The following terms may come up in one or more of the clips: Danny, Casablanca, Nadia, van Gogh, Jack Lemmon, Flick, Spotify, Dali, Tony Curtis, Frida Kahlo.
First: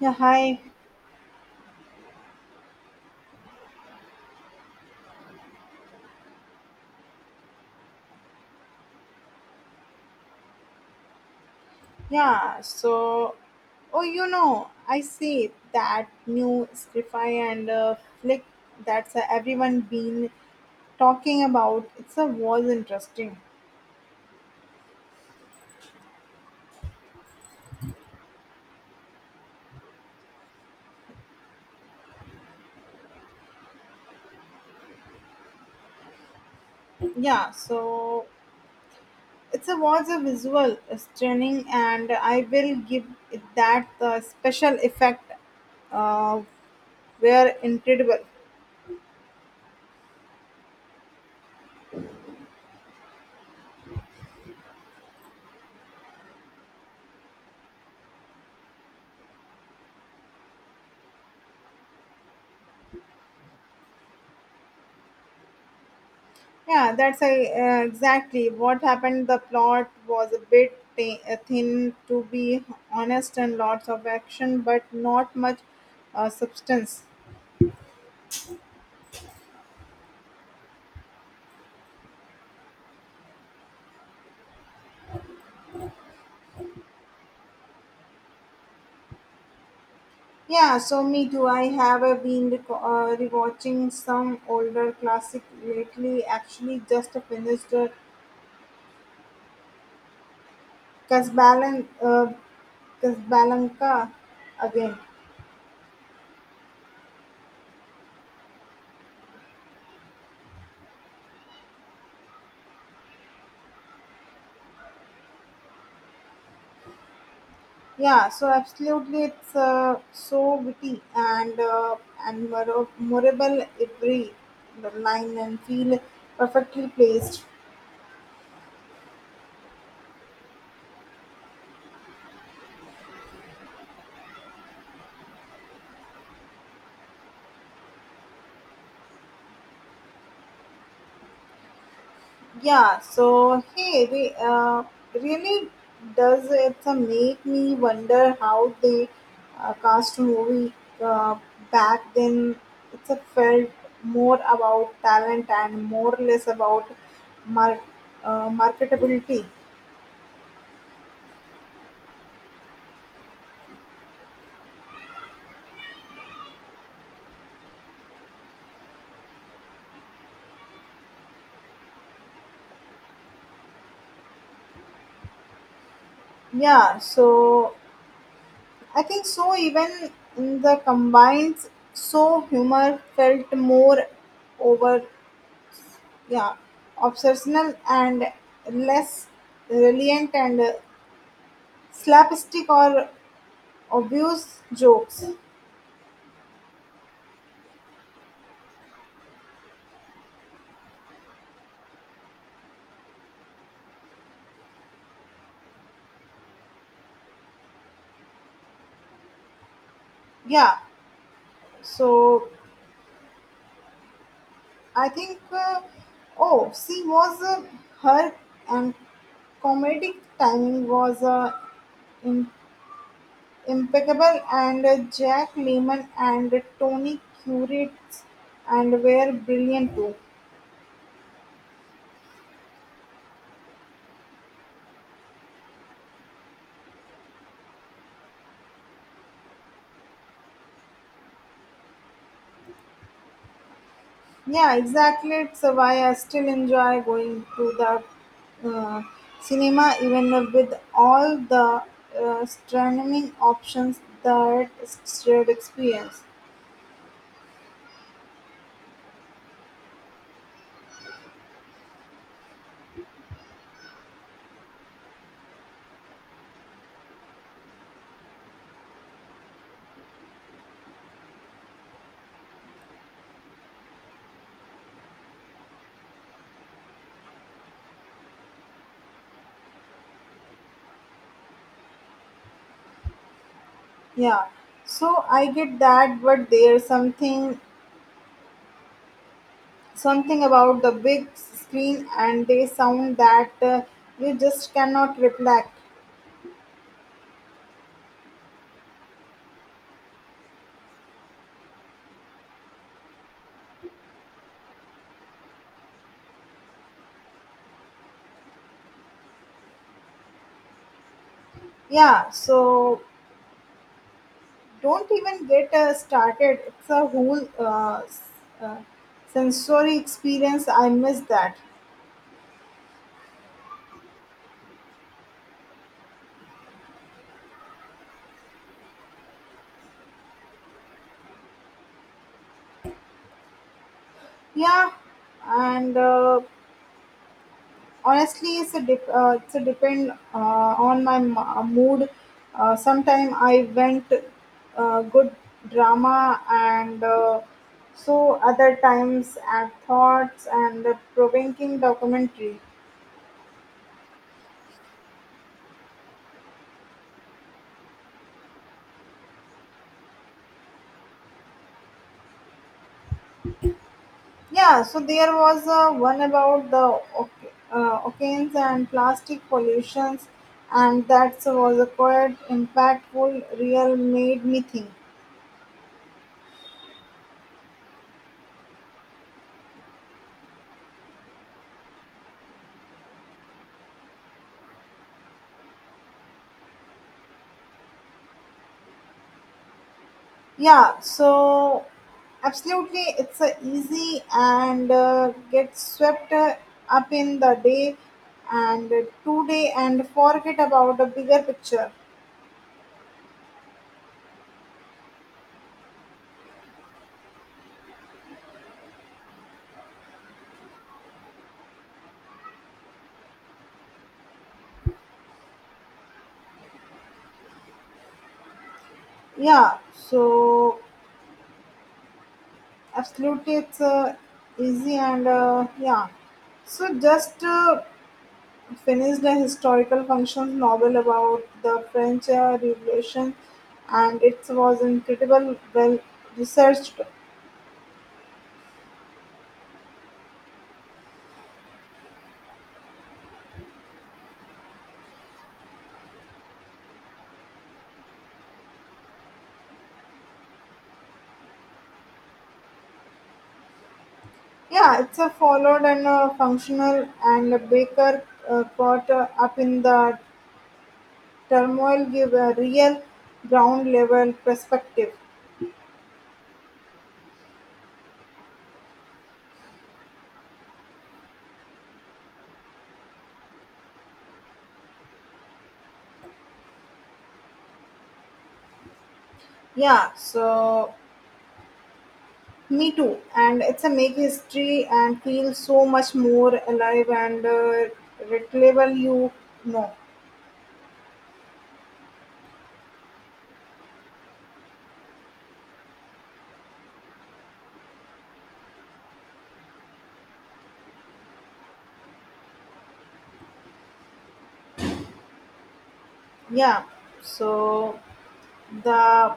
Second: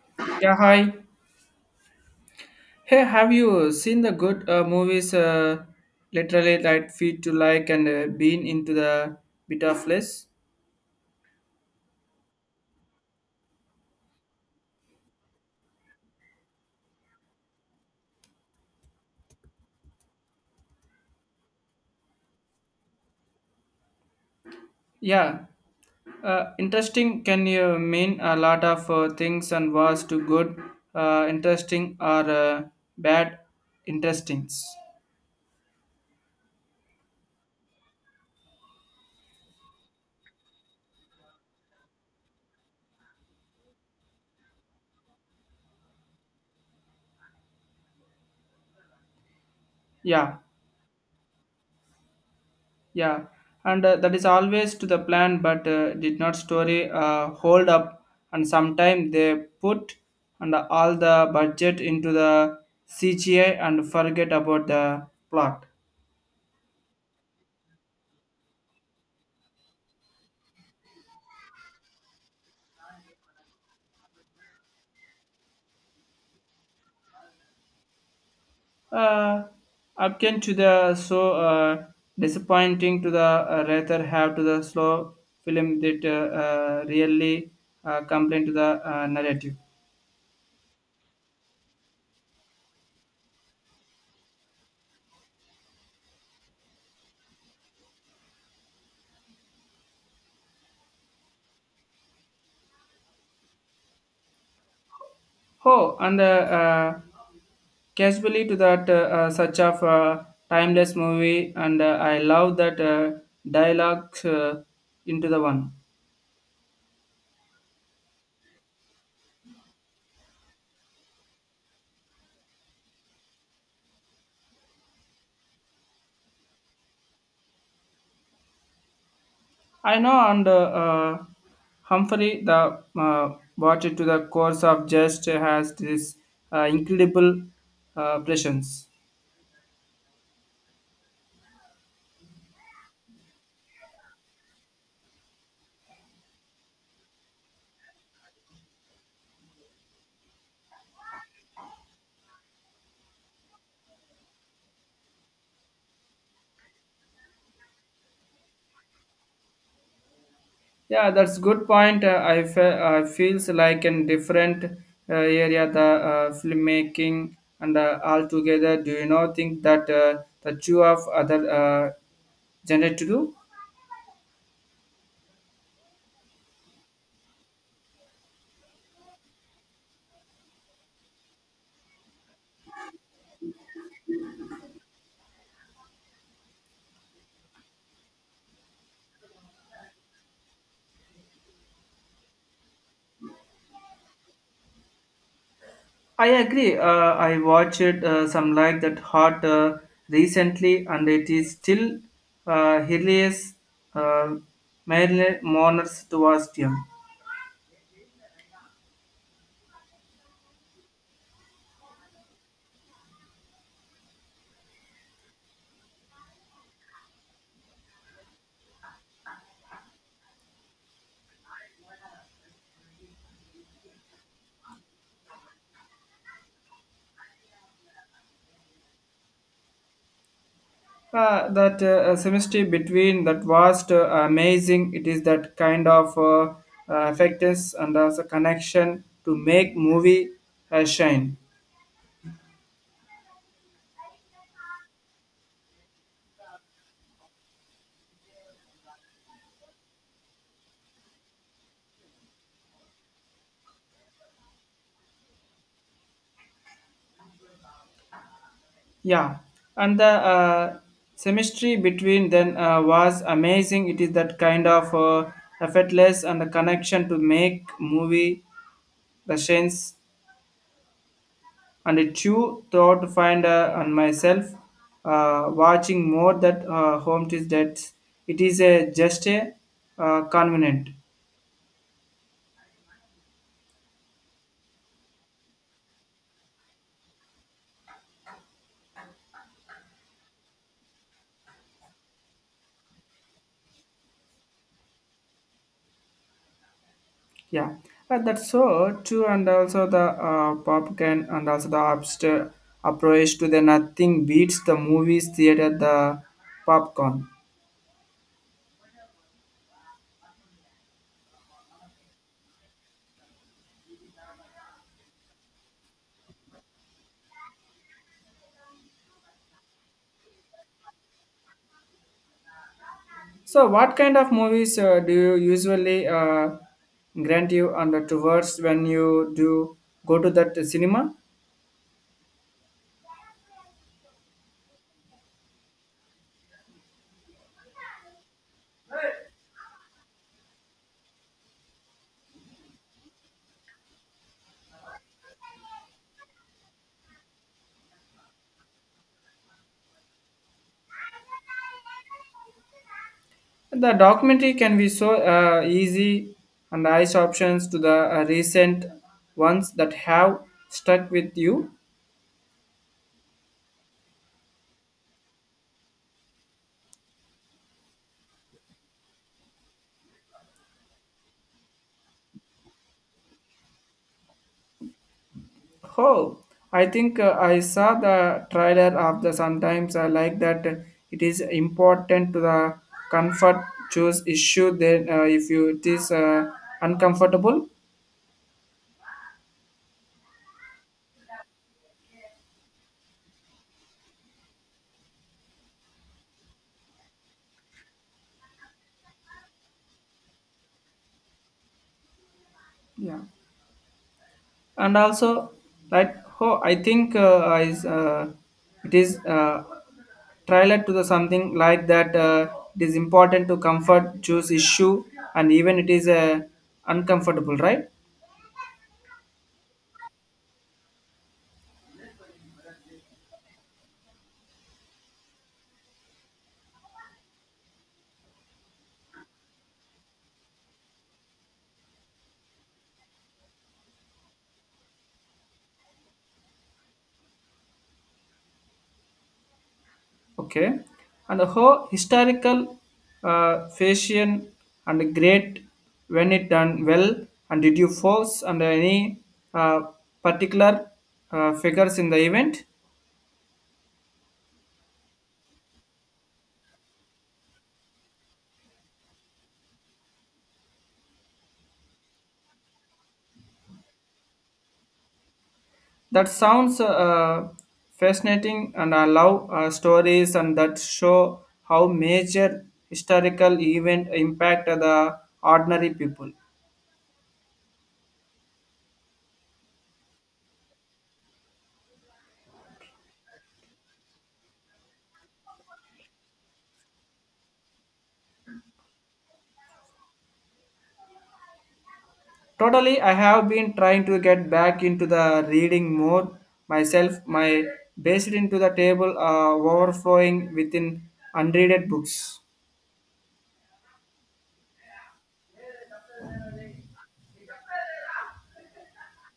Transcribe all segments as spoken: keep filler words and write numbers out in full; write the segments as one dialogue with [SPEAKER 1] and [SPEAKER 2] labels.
[SPEAKER 1] Yeah,
[SPEAKER 2] Yeah,
[SPEAKER 1] hi.
[SPEAKER 2] hi. Hey, have you seen the good uh, movies? Uh, literally, like feed to like and uh, been into the bit of less.
[SPEAKER 1] Yeah, so, oh, you know, I see that new Spotify and uh, Flick that's uh, everyone been talking about. It's a was interesting.
[SPEAKER 2] Yeah, uh, interesting can you mean a lot of uh, things and was to good, uh, interesting or uh, bad, interestings.
[SPEAKER 1] Yeah, so it's a was a visual uh, stunning, and I will give it that uh, special effect uh, were incredible.
[SPEAKER 2] Yeah, Yeah, and uh, that is always to the plan, but uh, did not story uh, hold up. And sometime they put and all the budget into the C G I and forget about the plot.
[SPEAKER 1] Yeah, that's I- uh, exactly what happened. The plot was a bit thi- uh, thin, to be honest, and lots of action, but not much uh, substance.
[SPEAKER 2] Uh, Upkin to the so uh, disappointing to the uh, rather have to the slow film that uh, uh, really uh, complain to the uh, narrative.
[SPEAKER 1] Yeah, so me too. I have uh, been re- uh, rewatching some older classic lately. Actually, just finished uh, Casablanca, uh, Casablanca again.
[SPEAKER 2] Oh, and uh, uh, casually to that uh, uh, such of a timeless movie, and uh, I love that uh, dialogues uh, into the one.
[SPEAKER 1] Yeah, so absolutely, it's uh, so witty and uh, and mor- memorable every line and feel perfectly placed.
[SPEAKER 2] I know, and uh, uh, Humphrey the uh, watch it to the course of just has this uh, incredible uh, prescience.
[SPEAKER 1] Yeah, so hey, they uh, really does it uh, make me wonder how they uh, cast a movie uh, back then. It's a felt more about talent and more less about mar- uh, marketability.
[SPEAKER 2] Yeah, that's good point. Uh, I fe- I feels like in different uh, area the uh, filmmaking and uh, altogether. Do you not think that uh, the two of other uh, genre to do?
[SPEAKER 1] Yeah, so I think so. Even in the combines, so humor felt more over, yeah, obsessional and less reliant and uh, slapstick or obvious jokes.
[SPEAKER 2] I agree. Uh, I watched uh, some like that hot uh, recently, and it is still uh, hilarious. Uh, Marilyn Moners to Bastian.
[SPEAKER 1] Yeah, so I think, uh, oh, she was uh, her and comedic timing was uh, impeccable and uh, Jack Lemmon and Tony Curtis and were brilliant too.
[SPEAKER 2] Uh, that uh, semester between that vast uh, amazing it is that kind of uh, uh, effects and also connection to make movie uh, shine.
[SPEAKER 1] Yeah, exactly. It's uh, why I still enjoy going to the uh, cinema even with all the uh, streaming options that shared experience.
[SPEAKER 2] Yeah, and the uh, semester between then uh, was amazing it is that kind of uh, effortless and the connection to make movie the shines and it you thought to find uh, on myself uh, watching more that uh, home is that it is a just a uh, convenient.
[SPEAKER 1] Yeah, so I get that, but there's something something about the big screen and they sound that uh, you just cannot replicate.
[SPEAKER 2] Yeah. Uh, that's so true and also the uh, popcorn and also the upster approach to the nothing beats the movies theater the popcorn.
[SPEAKER 1] Yeah, so don't even get uh, started. It's a whole uh, s- uh, sensory experience. I miss that.
[SPEAKER 2] So what kind of movies uh, do you usually uh, grant you under towards when you do go to that cinema?
[SPEAKER 1] Yeah, and uh, honestly, it's a dep- uh, it's a depend uh, on my m- uh, mood. Uh, sometime I went uh, good drama, and uh, so other times at thoughts and the provoking documentary.
[SPEAKER 2] The documentary can be so uh, easy and the eyes options to the uh, recent ones that have stuck with you.
[SPEAKER 1] Yeah, so there was uh, one about the oc- uh, oceans and plastic pollutions, and that was a quite impactful, real made me think.
[SPEAKER 2] Oh, I think uh, I saw the trailer of the sometimes I like that it is important to the comfort choose issue then uh, if you it is uh, uncomfortable.
[SPEAKER 1] Yeah, so absolutely, it's uh, easy and uh, get swept uh, up in the day and uh, today and forget about the bigger picture.
[SPEAKER 2] Yeah, and also like, oh, I think uh, I uh, it is uh, trailer to the something like that uh, it is important to comfort choose issue and even it is uh, uncomfortable, right?
[SPEAKER 1] Yeah, so absolutely, it's uh, easy and uh, yeah. So just uh, finished a historical fiction novel about the French uh, Revolution, and it was incredible well researched.
[SPEAKER 2] Okay, and the whole historical uh, fashion and great when it done well. And did you force and any uh, particular uh, figures in the event?
[SPEAKER 1] Yeah, it's a followed and a functional, and a Baker uh, caught uh, up in the turmoil give a real ground level perspective.
[SPEAKER 2] That sounds uh, fascinating, and I love uh, stories and that show how major historical event impact the ordinary people.
[SPEAKER 1] Yeah, so me too, and it's a make history and feel so much more alive and uh, relatable. You know,
[SPEAKER 2] Totally, I have been trying to get back into the reading mode myself. My based into the table uh, overflowing within unreaded books.
[SPEAKER 1] yeah, so. The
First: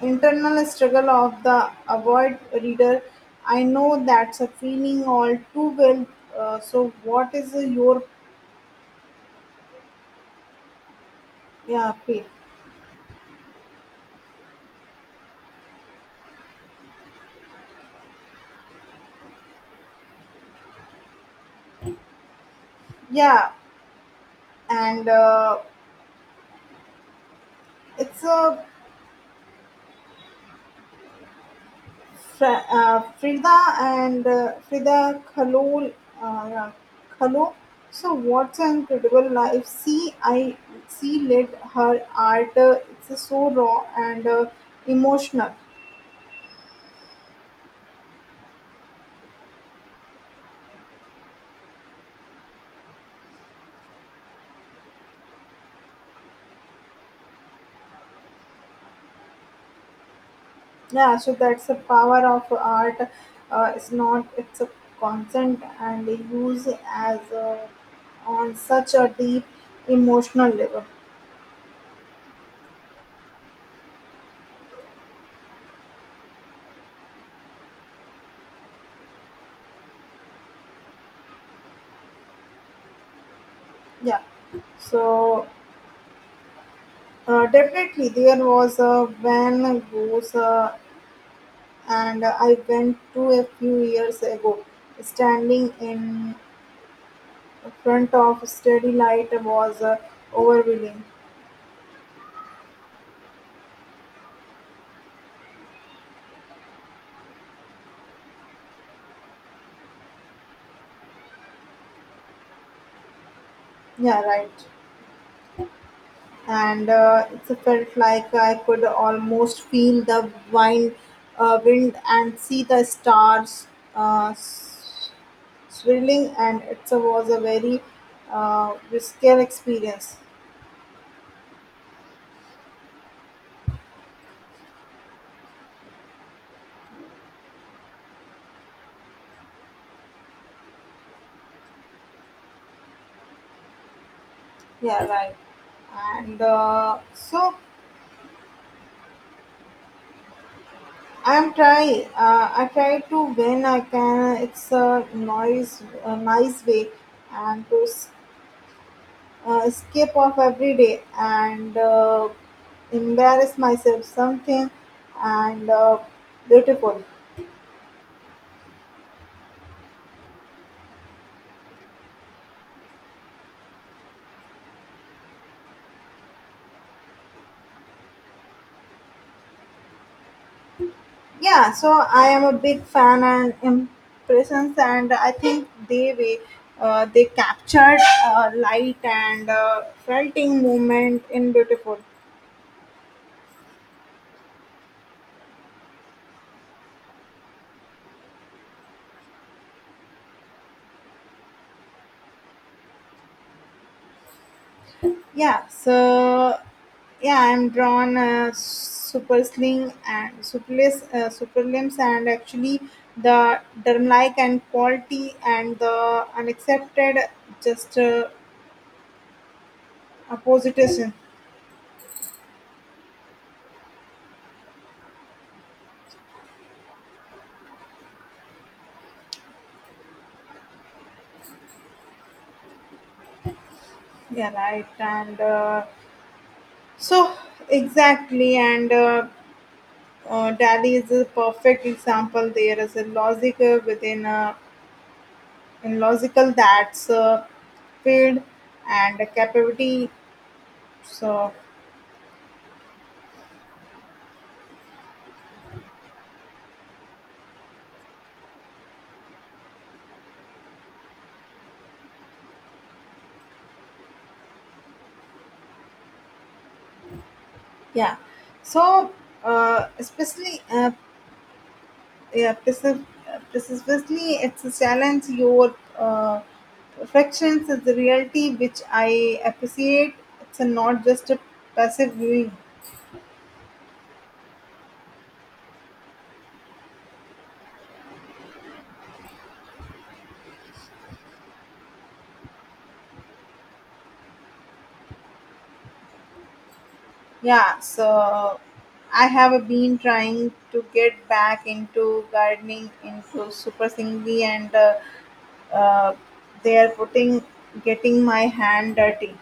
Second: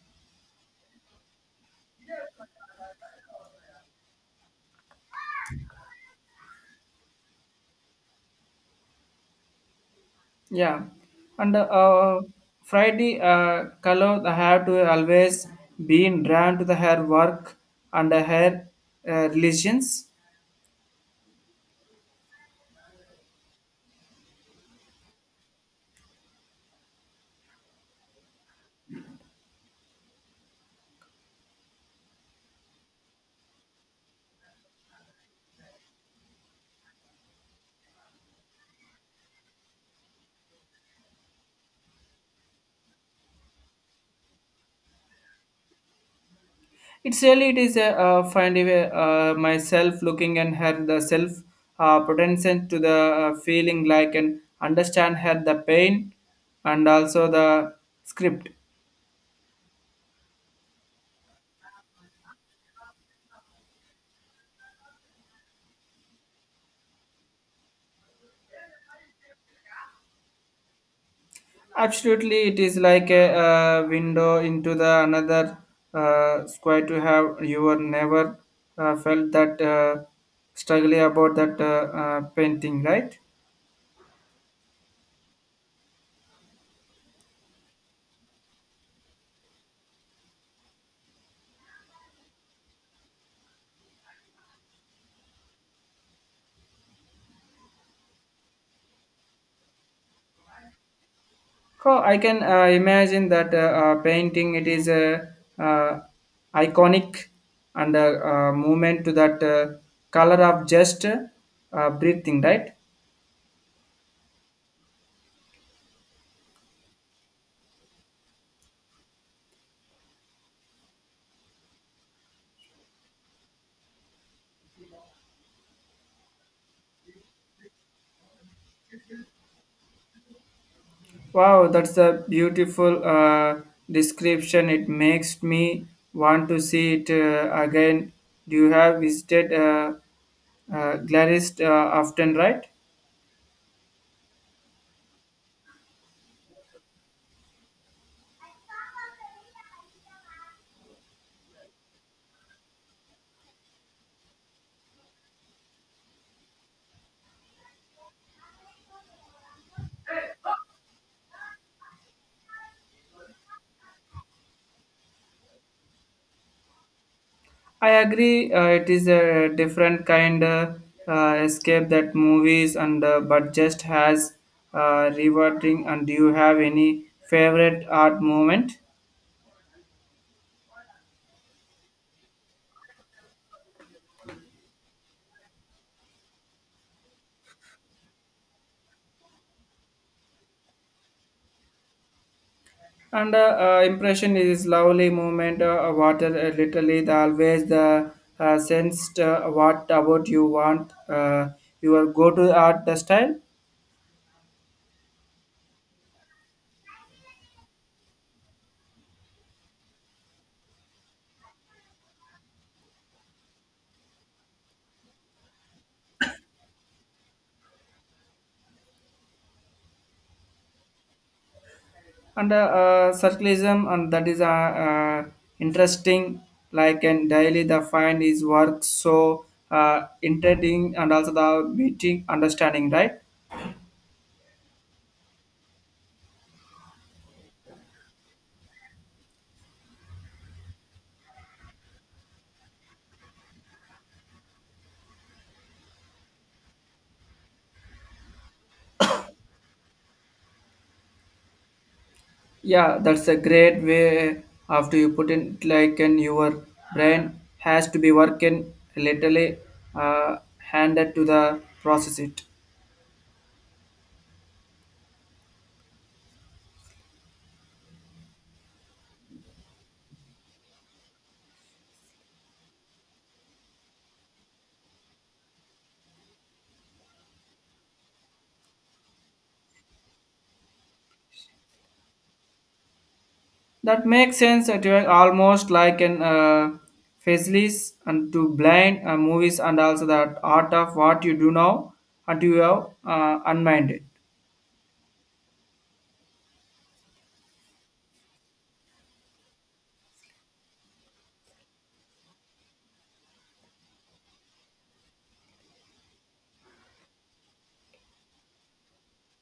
[SPEAKER 1] internal struggle of the avoid reader. I know that's a feeling all too well. Uh, so, what is uh, your
[SPEAKER 2] Yeah, and
[SPEAKER 1] yeah,
[SPEAKER 2] uh,
[SPEAKER 1] pay?
[SPEAKER 2] Friday uh, color the hair to always been drawn to the hair work and the hair uh, religions.
[SPEAKER 1] Yeah, and uh, it's a Fra- uh, Frida and uh, Frida Kahlo. Uh, yeah, Kahlo. So, what's an incredible life? See, I see led her art. Uh, it's so raw and uh, emotional.
[SPEAKER 2] It's really it is a uh, find a, uh, myself looking and her the self uh, potential to the uh, feeling like and understand her the pain and also the script.
[SPEAKER 1] Yeah, so that's the power of art, uh, it's not it's a constant and use as a, on such a deep emotional level.
[SPEAKER 2] Absolutely, it is like a, uh window into the another uh, square to have you were never uh, felt that uh, struggling about that uh, uh, painting, right?
[SPEAKER 1] Yeah, so uh, definitely there was a van Gogh's, uh, and I went to a few years ago standing in front of steady light was uh, overwhelming.
[SPEAKER 2] Oh, I can uh, imagine that uh, uh, painting. It is a uh, iconic and a, uh movement to that uh, color of just uh, breathing, right?
[SPEAKER 1] Yeah, right. And uh, it felt like I could almost feel the wind, uh, wind and see the stars uh, s- swirling, and it was a very uh, risky experience.
[SPEAKER 2] Wow, that's a beautiful uh, description. It makes me want to see it uh, again. Do you have visited uh, uh, Glarist uh, often, right?
[SPEAKER 1] Yeah, right. And uh, so I'm try. Uh, I try to when I can. It's a nice, a nice way, and to uh, escape of every day and uh, embarrass myself something and uh, beautiful.
[SPEAKER 2] I agree. Uh, it is a different kind of uh, escape that movies and uh, but just has uh, rewarding. And do you have any favorite art moment?
[SPEAKER 1] Yeah, so I am a big fan and impressions and I think they way uh, they captured uh, light and uh, felting moment in beautiful.
[SPEAKER 2] And uh, uh, impression is lovely movement. Uh, water uh, literally the always the uh, sensed uh, what about you want uh, your go to art the style.
[SPEAKER 1] Yeah, so yeah, I'm drawn uh, super sling and superless, uh, super limbs, and actually the derm-like and quality and the unaccepted just uh, opposition.
[SPEAKER 2] And uh, uh, circularism and that is uh, uh, interesting. Like and daily the find is work so uh, interesting and also the meeting understanding, right.
[SPEAKER 1] Yeah, right. And uh, so exactly, and uh, uh, Dali is a perfect example. There is a logic uh, within a in logical that's uh, field and a capability. So.
[SPEAKER 2] Yeah, that's a great way after you put in like and your brain has to be working literally uh, handed to the process it.
[SPEAKER 1] Yeah. So, uh, especially, uh, yeah, precif- uh, precisely, it's a challenge. Your uh, reflections is the reality which I appreciate. It's a, not just a passive viewing.
[SPEAKER 2] That makes sense that you are almost like an uh, faceless and to blind uh, movies and also that art of what you do now and you have uh, unminded.
[SPEAKER 1] Yeah. So, I have been trying to get back into gardening, into super singly, and uh, uh, they are putting getting my hand dirty.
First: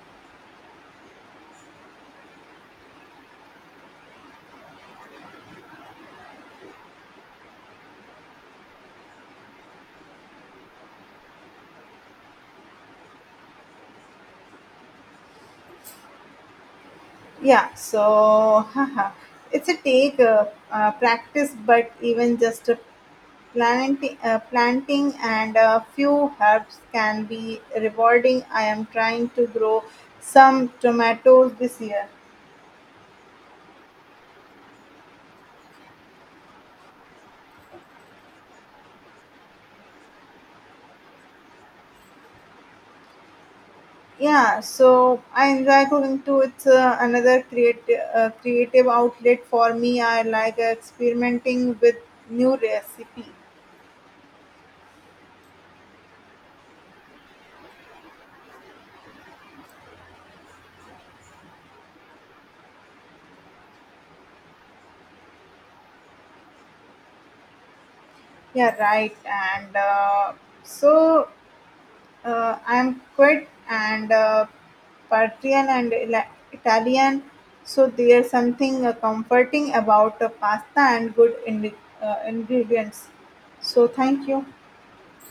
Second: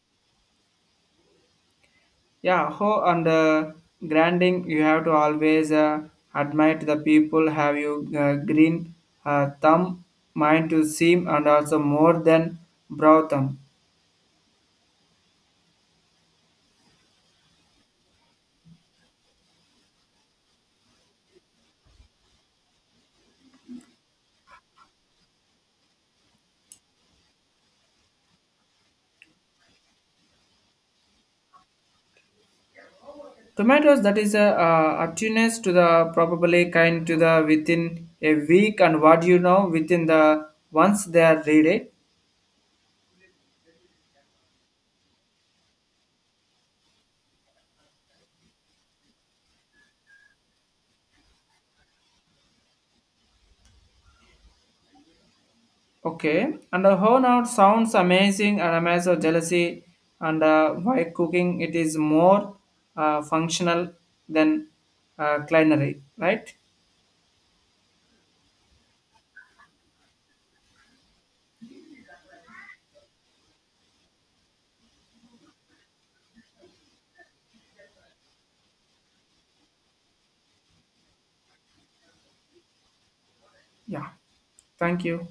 [SPEAKER 2] Yeah, how and uh, grinding, you have to always uh, admire the people have you uh, green uh, thumb, mind to seem, and also more than brow thumb.
[SPEAKER 1] Yeah, so haha, it's a take uh, uh, practice, but even just a planting, uh, planting and a few herbs can be rewarding. I am trying to grow some tomatoes this year.
[SPEAKER 2] Tomatoes that is a uh, attuneness to the probably kind to the within a week and what you know within the once they are ready.
[SPEAKER 1] Yeah, so I enjoy cooking too. It's uh, another creative uh, creative outlet for me. I like experimenting with new recipe.
[SPEAKER 2] Okay, and uh, how now sounds amazing and I'm also jealousy and uh, why cooking it is more uh, functional than uh, culinary, right?
[SPEAKER 1] Yeah, right. And uh, so Uh, I'm quite and uh, Parthian and Ila- Italian, so there's something uh, comforting about uh, pasta and good indi- uh, ingredients. So
[SPEAKER 2] Yeah,
[SPEAKER 1] thank you.
[SPEAKER 2] thank you.